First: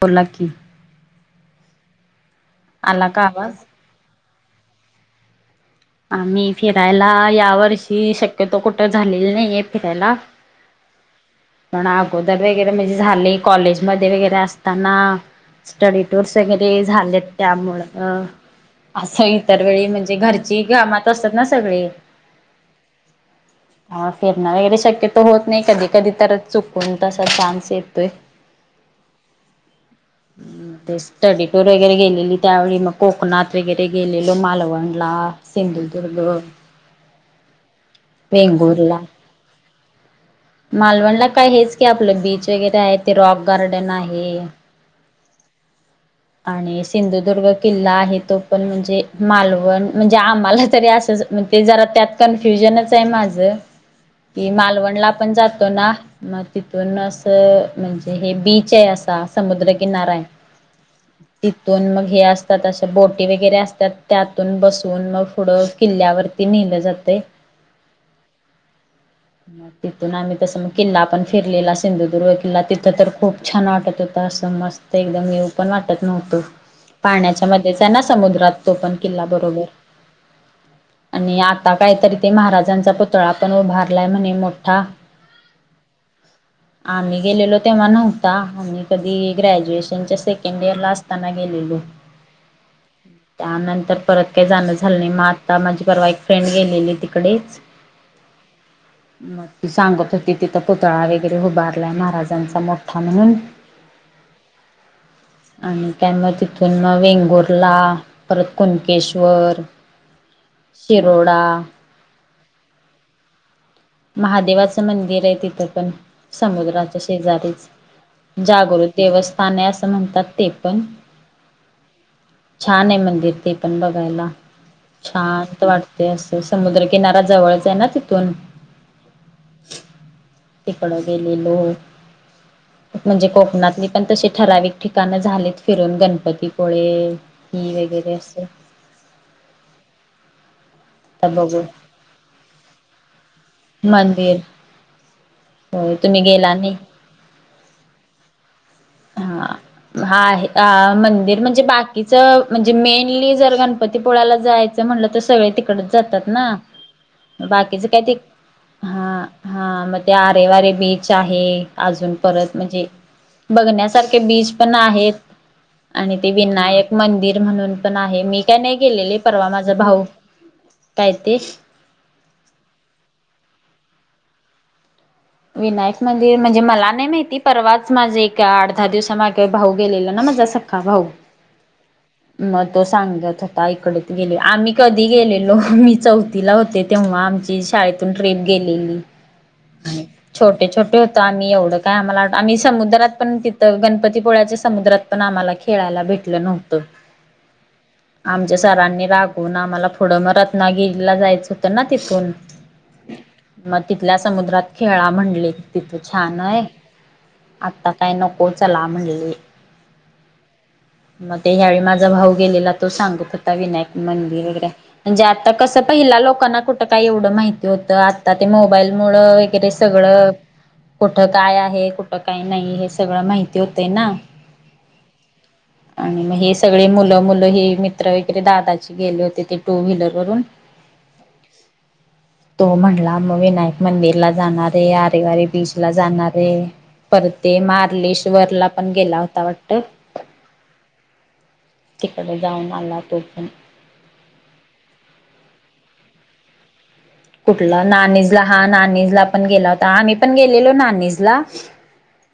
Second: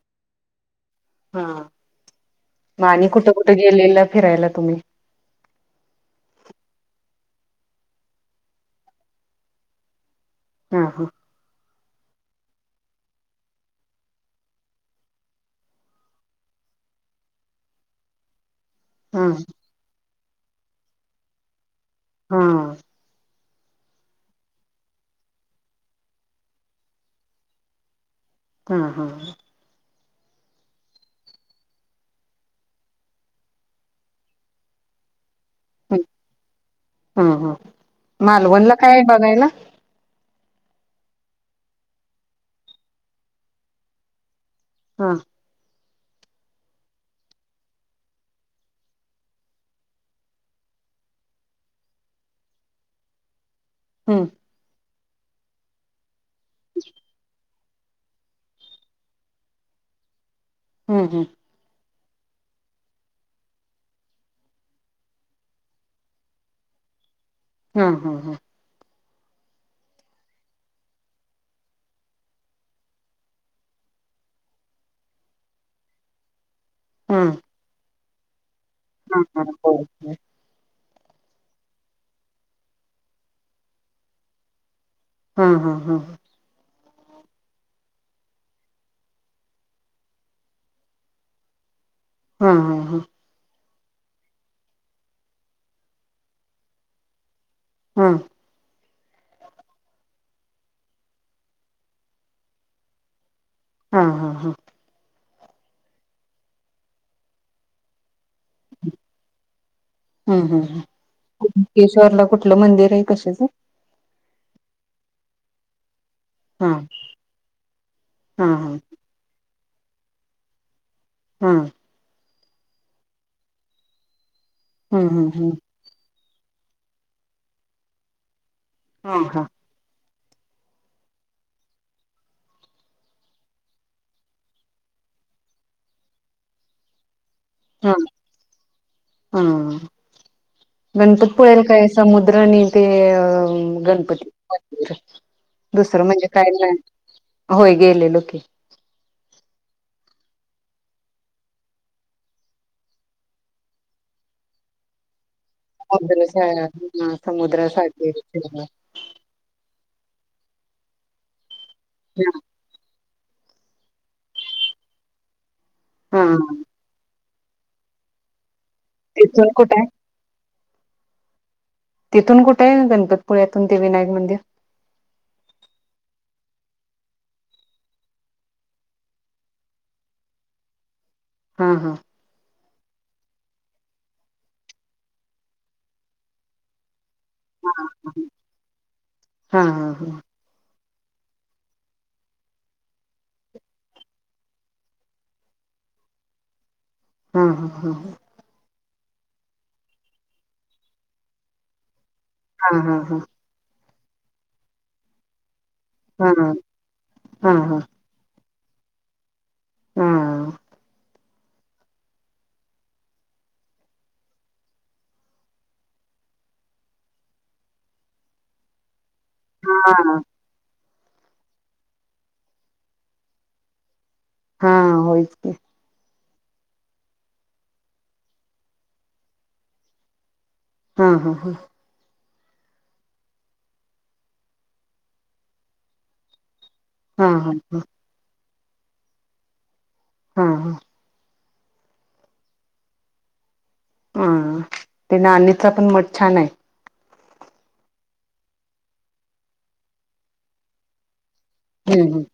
बोला की. हा. म आला आणि का कुठं कुठ आवाज? गेलेलं फिरायला तुम्ही? आम्ही फिरायला या वर्षी शक्यतो कुठ झालेली नाहीये फिरायला. ह. ह. पण अगोदर वगैरे म्हणजे झालेय. कॉलेजमध्ये वगैरे असताना. स्टडी टूर्स वगैरे झालेत. त्यामुळं अं हा असं इतर वेळी म्हणजे घरची कामात असतात ना सगळे. हम्म. फिरणं वगैरे शक्यत होत नाही. कधी कधी तर चुकून तसा चान्स येतोय. हम्म हम्म. ते स्टडीटूर वगैरे गेलेली. त्यावेळी मग कोकणात वगैरे गेलेलो. मालवणला. सिंधुदुर्ग. हम्म हम्म. मालवणला वेंगुर्ला काये बघायला? मालवणला काय हेच की आपलं बीच वगैरे आहे. ते रॉक गार्डन आहे. हा. आणि सिंधुदुर्ग किल्ला आहे तो पण. म्हणजे मालवण म्हणजे आम्हाला तरी असंच मग ते जरा त्यात कन्फ्युजनच आहे माझं. हम्म. की मालवणला आपण जातो ना. मग तिथून असं म्हणजे हे बीच आहे असा. समुद्र किनाराय. हम्म हम्म. तिथून मग हे असतात, अशा बोटी वगैरे असतात, त्यातून बसून मग पुढं किल्ल्यावर- ती नेल जातय. हा हा, हा. मग तिथून आम्ही तसं, मग किल्ला पण फिरलेला सिंधुदुर्ग किल्ला तिथं तर खूप छान वाटत होत असं मस्त. एकदम येऊ पण वाटत नव्हत. हम्म पाण्याच्या मध्येच ना समुद्रात. ते पण हा हा किल्लाबरोबर. हो आणि आता काहीतरी ते महाराजांचा पुतळा पण उभारलाय म्हणे मोठा. हा, हा, हा. आम्ही गेलेलो तेव्हा नव्हता, आम्ही कधी ग्रॅज्युएशनच्या सेके- केंड एअरला असताना गेलेलो. हा हा, हा. त्यानंतर परत काही जाणं झालं नाही, मग आता माझी परवा एक फ्रेंड गेलेली तिकडेच. हा. मग ती सांगत होती, तिथं पुतळा वगैरे उभारलाय महाराजांचा मोठा म्हणून. हा, हा, हा. आणि काय मग तिथून मग वेंगुर्ला- परत कुणकेश्वर, शिरोडा- केेश्वरला कुठलं मंदिर आहे कशाचं? महादेवाचं मंदिर आहे तिथं पण, हा समुद्राच्या शेजारीच हा हा हा जागृत- देवस्थान आहे, असं म्हणतात ते पण. हा. छान आहे मंदिर ते पण बघायला हम्म हम्म शांत वाटत. ते असंतय, समुद्रकिनार्या जवळच आहे ना तिथून. हा, हा. तिकडं गेलेलो. [inaudible] म्हणजे, कोकणातली पण तशी ठराविक ठिकाण झालीत फिरून गणपतीपुळे- ही हा वगैरे असे. हा. गणपतीपुळेला बघू काय समुद्र आणि ते अ गणपती मंदिर [unintelligible] होय दुसरं तुम्ही म्हणजे काय गेला नाही. होय गेलेलो की. हा. हा, आहे मंदिर म्हणजे बाकीच म्हणजे मेनली जर गणपतीपुळला जायचं- म्हणलं तर सगळे तिकडच जातात ना, समुद्र बाकीचे काय समुद्रासाठी ते- हा, हा, मग ते आरेवारे बीच आहे, अजून परत म्हणजे- बघण्यासारखे बीच पण आहेत आणि हा ते विनायक- मंदिर म्हणून पण आहे, मी काय नाही गेलेले, तिथून परवा माझा कुठे आहे भाऊ काय ते? तिथून कुठे आहे, गणपतीपुळ्यातून ते विनायक मंदिर? विनायक म्हणे म्हणजे मला नाही माहिती, परवाच माझे एक आठ, दहा दिवसा मागे भाऊ गेलेलं ना माझं स- [inaudible] हा, हा. मग तो सांगत होता, इकडे गेले आम्ही कधी गेलेलो मी चौथीला होते तेव्हा आमचे- ती शाळेतून ट्रिप गेलेली. हा हा छोटे, छोटे होतो आम्ही एवढं काय आम्हाला आठ- आणि समुद्रात पण तिथं गणपतीपोळ्याच्या समुद्रात- पण आम्हाला खेळायला भेटलं नव्हतं. हां हां हां हां. आमच्या सरांनी रागवून आम्हाला पुढं म रत्नागिरीला जायचं होतं ना तिथून हा हा हा. मग तिथल्या समुद्रात खेळा म्हणले तिथ हा छान हा आहे हा हा आता काय नको चला म्हणले. आं म ते ह्यावेळी माझा भाऊ गेलेला तो सांगत होता विनायक मंदिर वगैरे म्हणजे आता कसं पहिला लोकांना कुठं काय एवढं माहिती होतं आत्ता ते मोबाईल मूळं गैरे हा सगळं कुठं काय आहे कुठं काय नाही हे सगळं माहिती होतंय ना. हा हा होयच की. आणि म हे सगळे मुलं-मुलं हे मित्र वगैरे दादाचे गेले होते ते टू व्हीलर वरून. हा हा हा. तो म्हणला म विनायक मंदिरला जाणारे आरेवारी बीच ला जाणार आहे. हा परत हा ते मार्लेश्वर ला पण गेला होता वाटतं. हां हां. तिकडे जाऊन आला तो पण. आं तो नाणीजचा पण मठ छान आहे. कुठला नानीजला हा नानीजला पण गेला होता आम्ही पण गेलेलो नानीजला. हम्म हम्म.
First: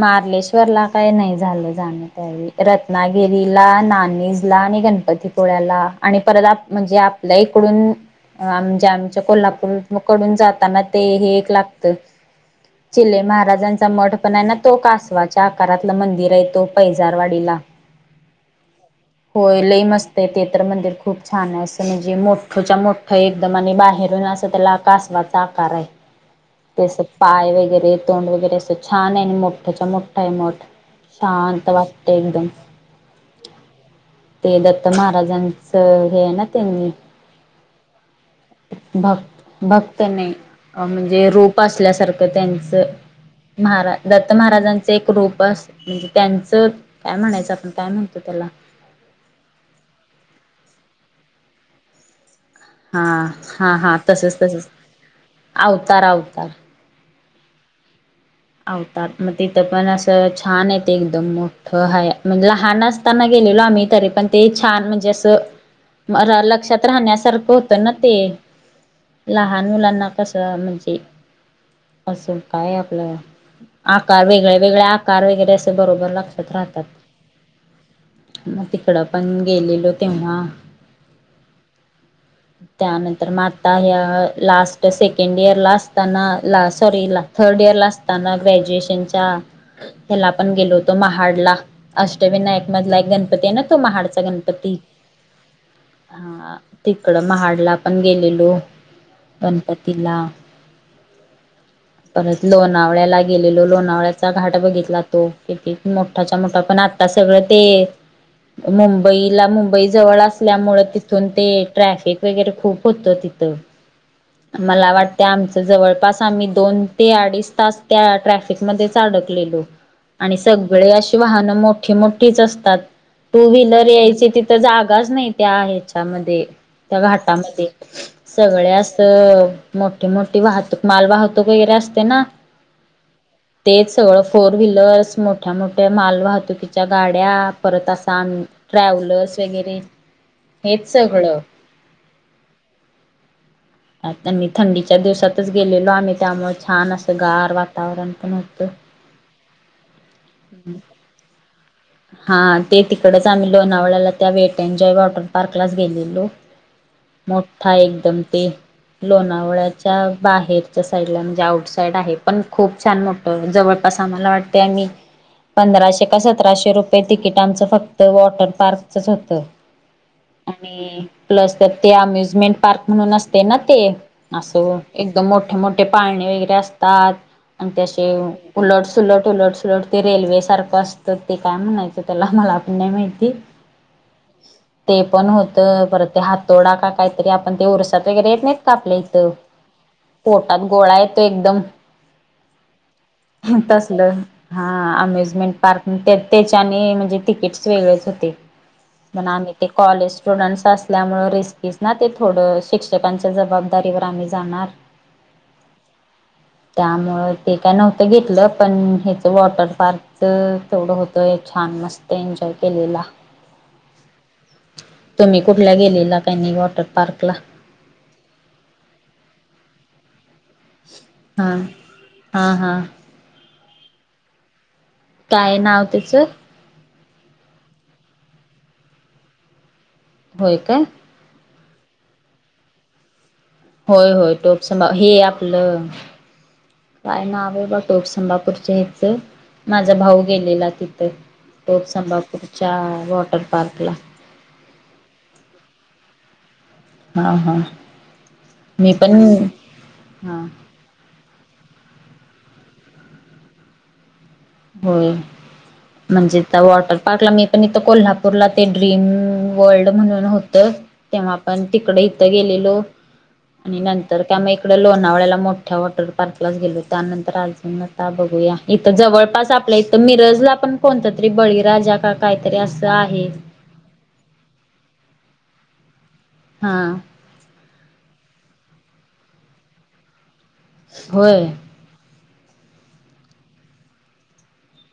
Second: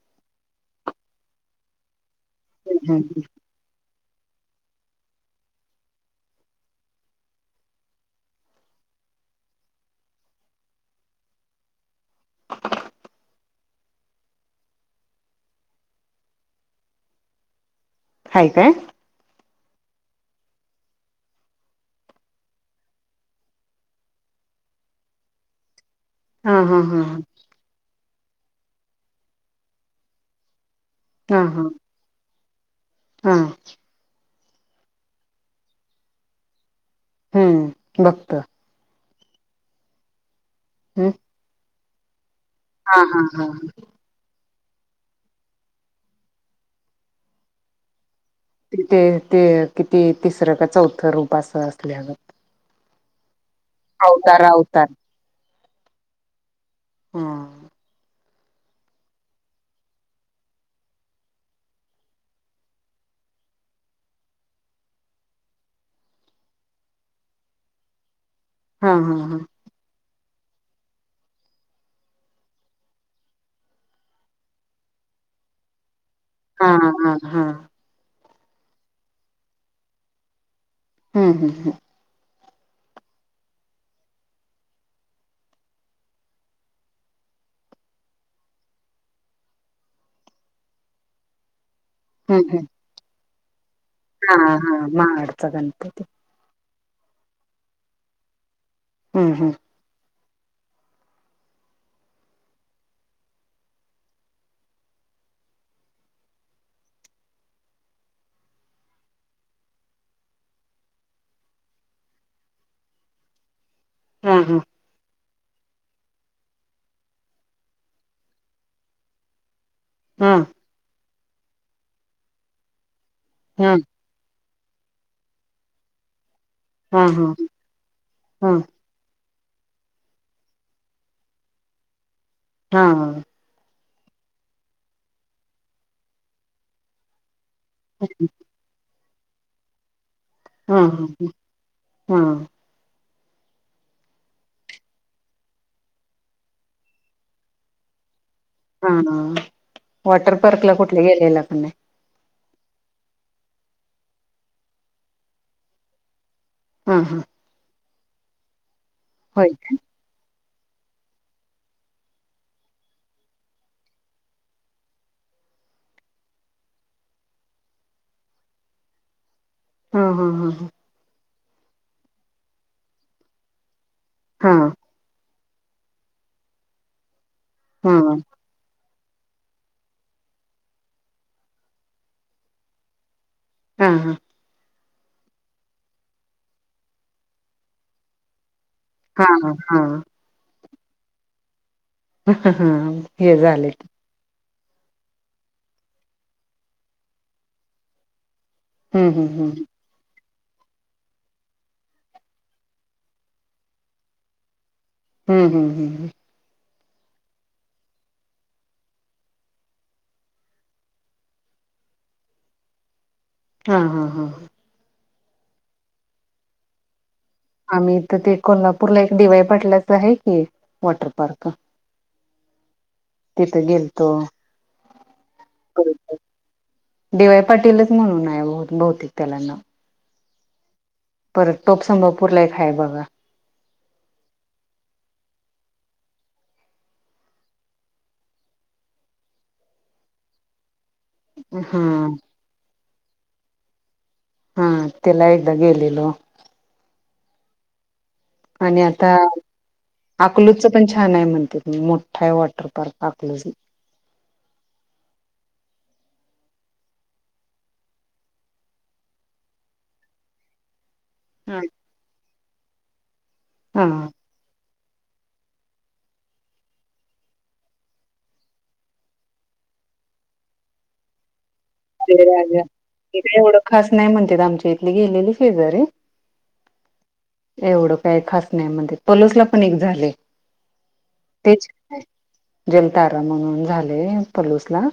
मार्लेश्वरला काय नाही झालं जाण त्यावेळी हम्म हम्म रत्नागिरी ला नाणीजला आणि गणपतीपुळ्याला आणि परत आप म्हणजे आपल्या इकडून अ आमज्या आमच्या कोल्हापूर कडून जाताना ते हे एक लागतं. चिले महाराजांचा मठ पण आहे ना तो कासवाच्या आकारातलं मंदिर आहेे तो पैजारवाडीला. हाय काय? होय लयं मस्त आहेे ते तर मंदिर खूप छान आहे असं म्हणजे मोठच्या मोठं एकदम आणि बाहेर रून असा त्याला कासवाचा आकार आहे हा हा ते असं हा पाय वगैरे तोंड वगैरे असं छान आहे आणि मोठच्या मोठा आहे मठ शांत वाटतंय एकदम. हां. ते दत्त महाराजांचं हे आहे ना त्यांनी हम्म भक्त भक् भक्त नाही अ हम् म्हणजे रूप असल्यासारखं त्यां च हा हा हा महारा दत्त महाराजांच एक रूपस म्हणजे त्यांचं काय म्हणायचं आपण काय म्हणतो त्याला ते ते किती तिसरं का चौथं रूप असं असल्यागत. हा हा हा तसंच अवतार तसंच अवतार अवतार अवतार. हां. आवतारं म तिथं पण असं छान आहे ते एकदम मोठं हाय म्हणजे लहान अस ताना गेलेलो आम्ही तरी पण ते छान म्हणजे असं म र लक्षात राहण्यासारखं होतं ना ते. हा हा लहान मुलांना कसं म्हणजे असं काय आपलं आकार वेगळे-वेगळे आकार वगैरे असे बरोबर लक्षात हा राहतात. हा हा हा मग तिकडं पण गेलेलो तेव्हा. हम्म हम्म हम्म. त्यानंतर म आत्ता ह्या लास्ट सेकंड इयर ला असताना ला सॉरी ला थर्ड इयर ला अस ताना ग्रॅज्युएशनच्या ह्याला पण गेलो होतो महाड ला. हम्म हम्म हम्म अष्टविनायक मधला एक गणपती आहे ना, तो महाडचा हा गणपती हा महाडचा गणपती हा. तिकडं महाडला पण गेलेलो, हम्म पण तिला, परत लोन लोणावळ्याला गेलेलो, लोणावळ्याचा घाट बघितला तो, किती मोठा-मिठाच्या पण आत्ता सगळं ते. मुंबईला मुंबई जवळ असल्यामूळ तिथून ते ट्रॅफिक वगैरे खूप होतं तिथं. हम. मला वाटतंय आमचं जवळपास आम्ही दोन ते अडीच तास त्या ट्रॅफिकमध्येच अडकलेलो. आणि हा सगळे अशी वाहनं मोठी मोठीच असतात, टू हा व्हीलर यायचे ति तर जागाच नाही, त्या ह्याच्यामध्ये, त्या हा हा घाटामध्ये हा सगळे असत तर मोठे-मोठी वाहतूक माल वाहतूक वगैरे असते ना. हा. तेच सगळं फोर व्हीलर्स मोठ्या-मोठ्या मालवाहतुकीच्या गाड्या परत आसन, ट्रॅव्हलर्स वगैरे हेच हम्म-हम्म, सगळं हम्म. आता मी, थंडीच्या दिवसातच गेलेलो आम्ही, त्यामुळे छान असं गार वातावरण पण होतं. हम्म-हम्म, वॉटर पार्क ला कुठले गेलेला काय नाही. हा ते तिकडेच आम्ही लोणावळ्याला त्या वेटनजॉय वॉटर पार्कलाच गेलेलो. हम्म-हम्म मोठा एकदम ते, होय काय लोणावळ्याच्या बाहेर. साईड ला म्हणजे आउट साईड आहे, पण खूप छान मोठं जवळपास आम्हाला वाटते आम्ही पंधराशे काय सत राशे रुपये तिकीट आमचं फक्त वॉटर पार्कचच होत. हा हा हा आणि प्लस तर ते अम्युजमेंट पार्क म्हणून असते ना ते हा असं. एकदम मोठे-मोठे पाळणे वगैरे असतात आणि त्यासे हा उलट-सलट उलट-सलट ते रेल्वे सारखं असतं. तर ते काय म्हणायचं त्याला मला आपण नाही माहिती. हम्म-हम्म ते पण होतं, परत ते हातोडा का काहीतरी आपण ते उरसात वगैरे येत नाहीत. कापलं इथ, हा हा पोटात गोळा येतो एकदम. हम्म-हम्म हे झाले. लं. हा अम्युजमेंट पार्क त्याच्याने म्हणजे तिकीट वेगळेच होते. हम्म हम्म पण आम्ही ते हम्म कॉलेज स्टुडंट्स असल्यामुळे रिस्पीज ना ते थोडं शिक्षकांच्या जबाबदारीवर आम्ही जाणार. हम्म-हम्म-हम्म. त्यामुळ ते काय नव्हतं घेतलं, पण हेच वॉटर पार्क. ते तेवढं होतय छान मस्त एन्जॉय केलेला. हा-हा-हा. तुम्ही कुठल्या गेलेला कानी वॉटर पार्क ला. आम्ही इथ ते कोल्हापूरला एक डी-वाय पाटल्याचं आहे की वॉटर पार्क हा, हा-हा. तिथं गेलतो काय नाव तेचं. डी-वाय पाटीलच म्हणून आहे. भौतिक त्याला नाव. होय काय. परत टोप संभापूरला एक हाय बघा. होय होय. टोप संभापूर हे आपलं. काय नाव आहे बघा. तोप संभपूरच्या इथं माझा भाऊ गेलेला तिथ. तेच हा तोप संभापूरच्या वॉटर पार्कला, हा तेला एकदा गेलेलो. हा हा. आणि मी पण हा, ते पण छान आहे म्हणत्यात, मोठा आहे वॉटर पार्क अकलूज होय. म्हणजे त्या वॉटर पार्कला मी पण इथ कोल्हापूरला ते ड्रीम वर्ल्ड म्हणून होतं. तेव्हा आपण तिकड इथं गेलेलो. आणि हा नंतर, त्या मग इकड लोणावळ्याला मोठ्या वॉटर पार्कलाच गेलो. त्यानंतर अजून आता बघूया. इथ जवळपास आपल्या इथ मिरजला पण कोणत तरी बळीराजा का ते काहीतरी राजा असं ते आहे. काय एवढं खास नाही म्हणत्यात आमच्या इथली गेलेली शेजारी. हा. एवढं काय खास नाही म्हणत्यात. पलुसला पण एक झाले. होय तेच जलतारा म्हणून झाले पलूस ला.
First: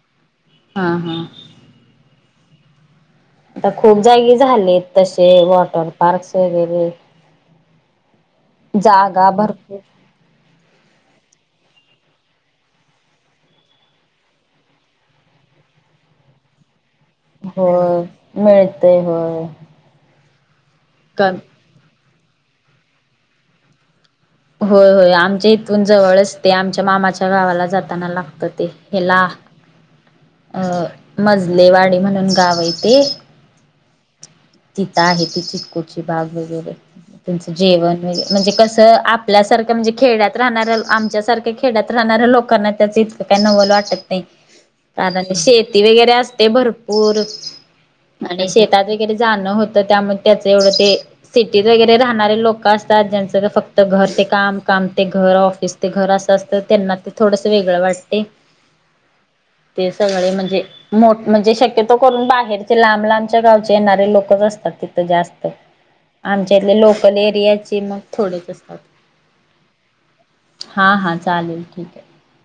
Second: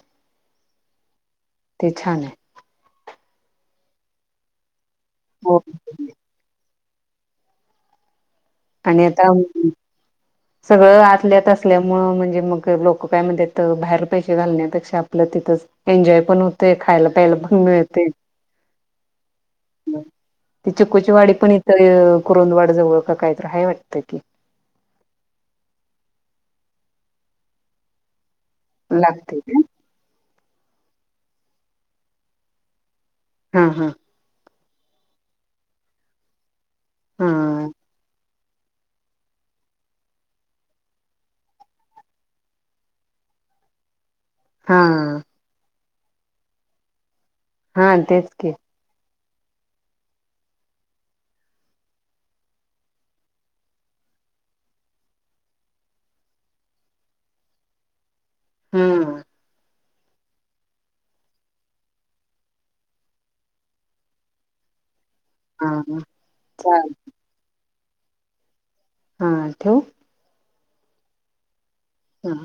हा हा. ते छान आहे. आता खूप जागी झालेत. तसे, हो. वॉटर पार्क्स वगैरे आणि जागा आता, भरपूर सगळं आतल्या आत असल्यामुळं म्हणजे मग लोकं काय म्हणत्यात तर बाहेर पैसे घालण्यापेक्षा आपलं तिथंच एन्जॉय पण होते. खायला प्यायला पण होय. मिळते मिळतेय होय. ती चीकूची का वाडी पण इथ कुरंदवाड जवळ का कायतर हाय वाटतं की, होय होय. आमच्या इथून जवळच ते. आमच्या मामाच्या गावाला जाताना लागतं ते. हेला, लागते का मजलेवाडी म्हणून गाव हाय तेे. हा हा. तिथं आहे ती चिकूची बाग वगैरे. त्याचं हा जेवण वग म्हणजे कसं आपल्यासारखं म्हणजे खेडयात राहणाऱ्या आमच्यासारख्या खेड्यात राहणाऱ्या लोकांना त्याचे काय नवल वाटत नाही. हा. कारण शेती वगैरे असते भरपूर हा तेच आणि की शेतात वगैरे जाणं होतं. त्यामुळे त्याचं एवढं ते सिटीत वगैरे राहणारे लोक असतात. ज्यांचं फक्त घर ते काम. काम ते घर ऑफिस ते घर असं असतं. त्यांना ते थोडंस वेगळं वाटते. हम. ते सगळे म्हणजे मोठ म्हणजे शक्यतो करून बाहेरचे लांब लांबच्या गावचे येणार. लोकच असतात तिथ जास्त. हा आमच्या इथले चाल लोकल एरियाचे मग, थोडेच असतात. हां ठेवू? हां हां चालेल ठीक आहे. हा.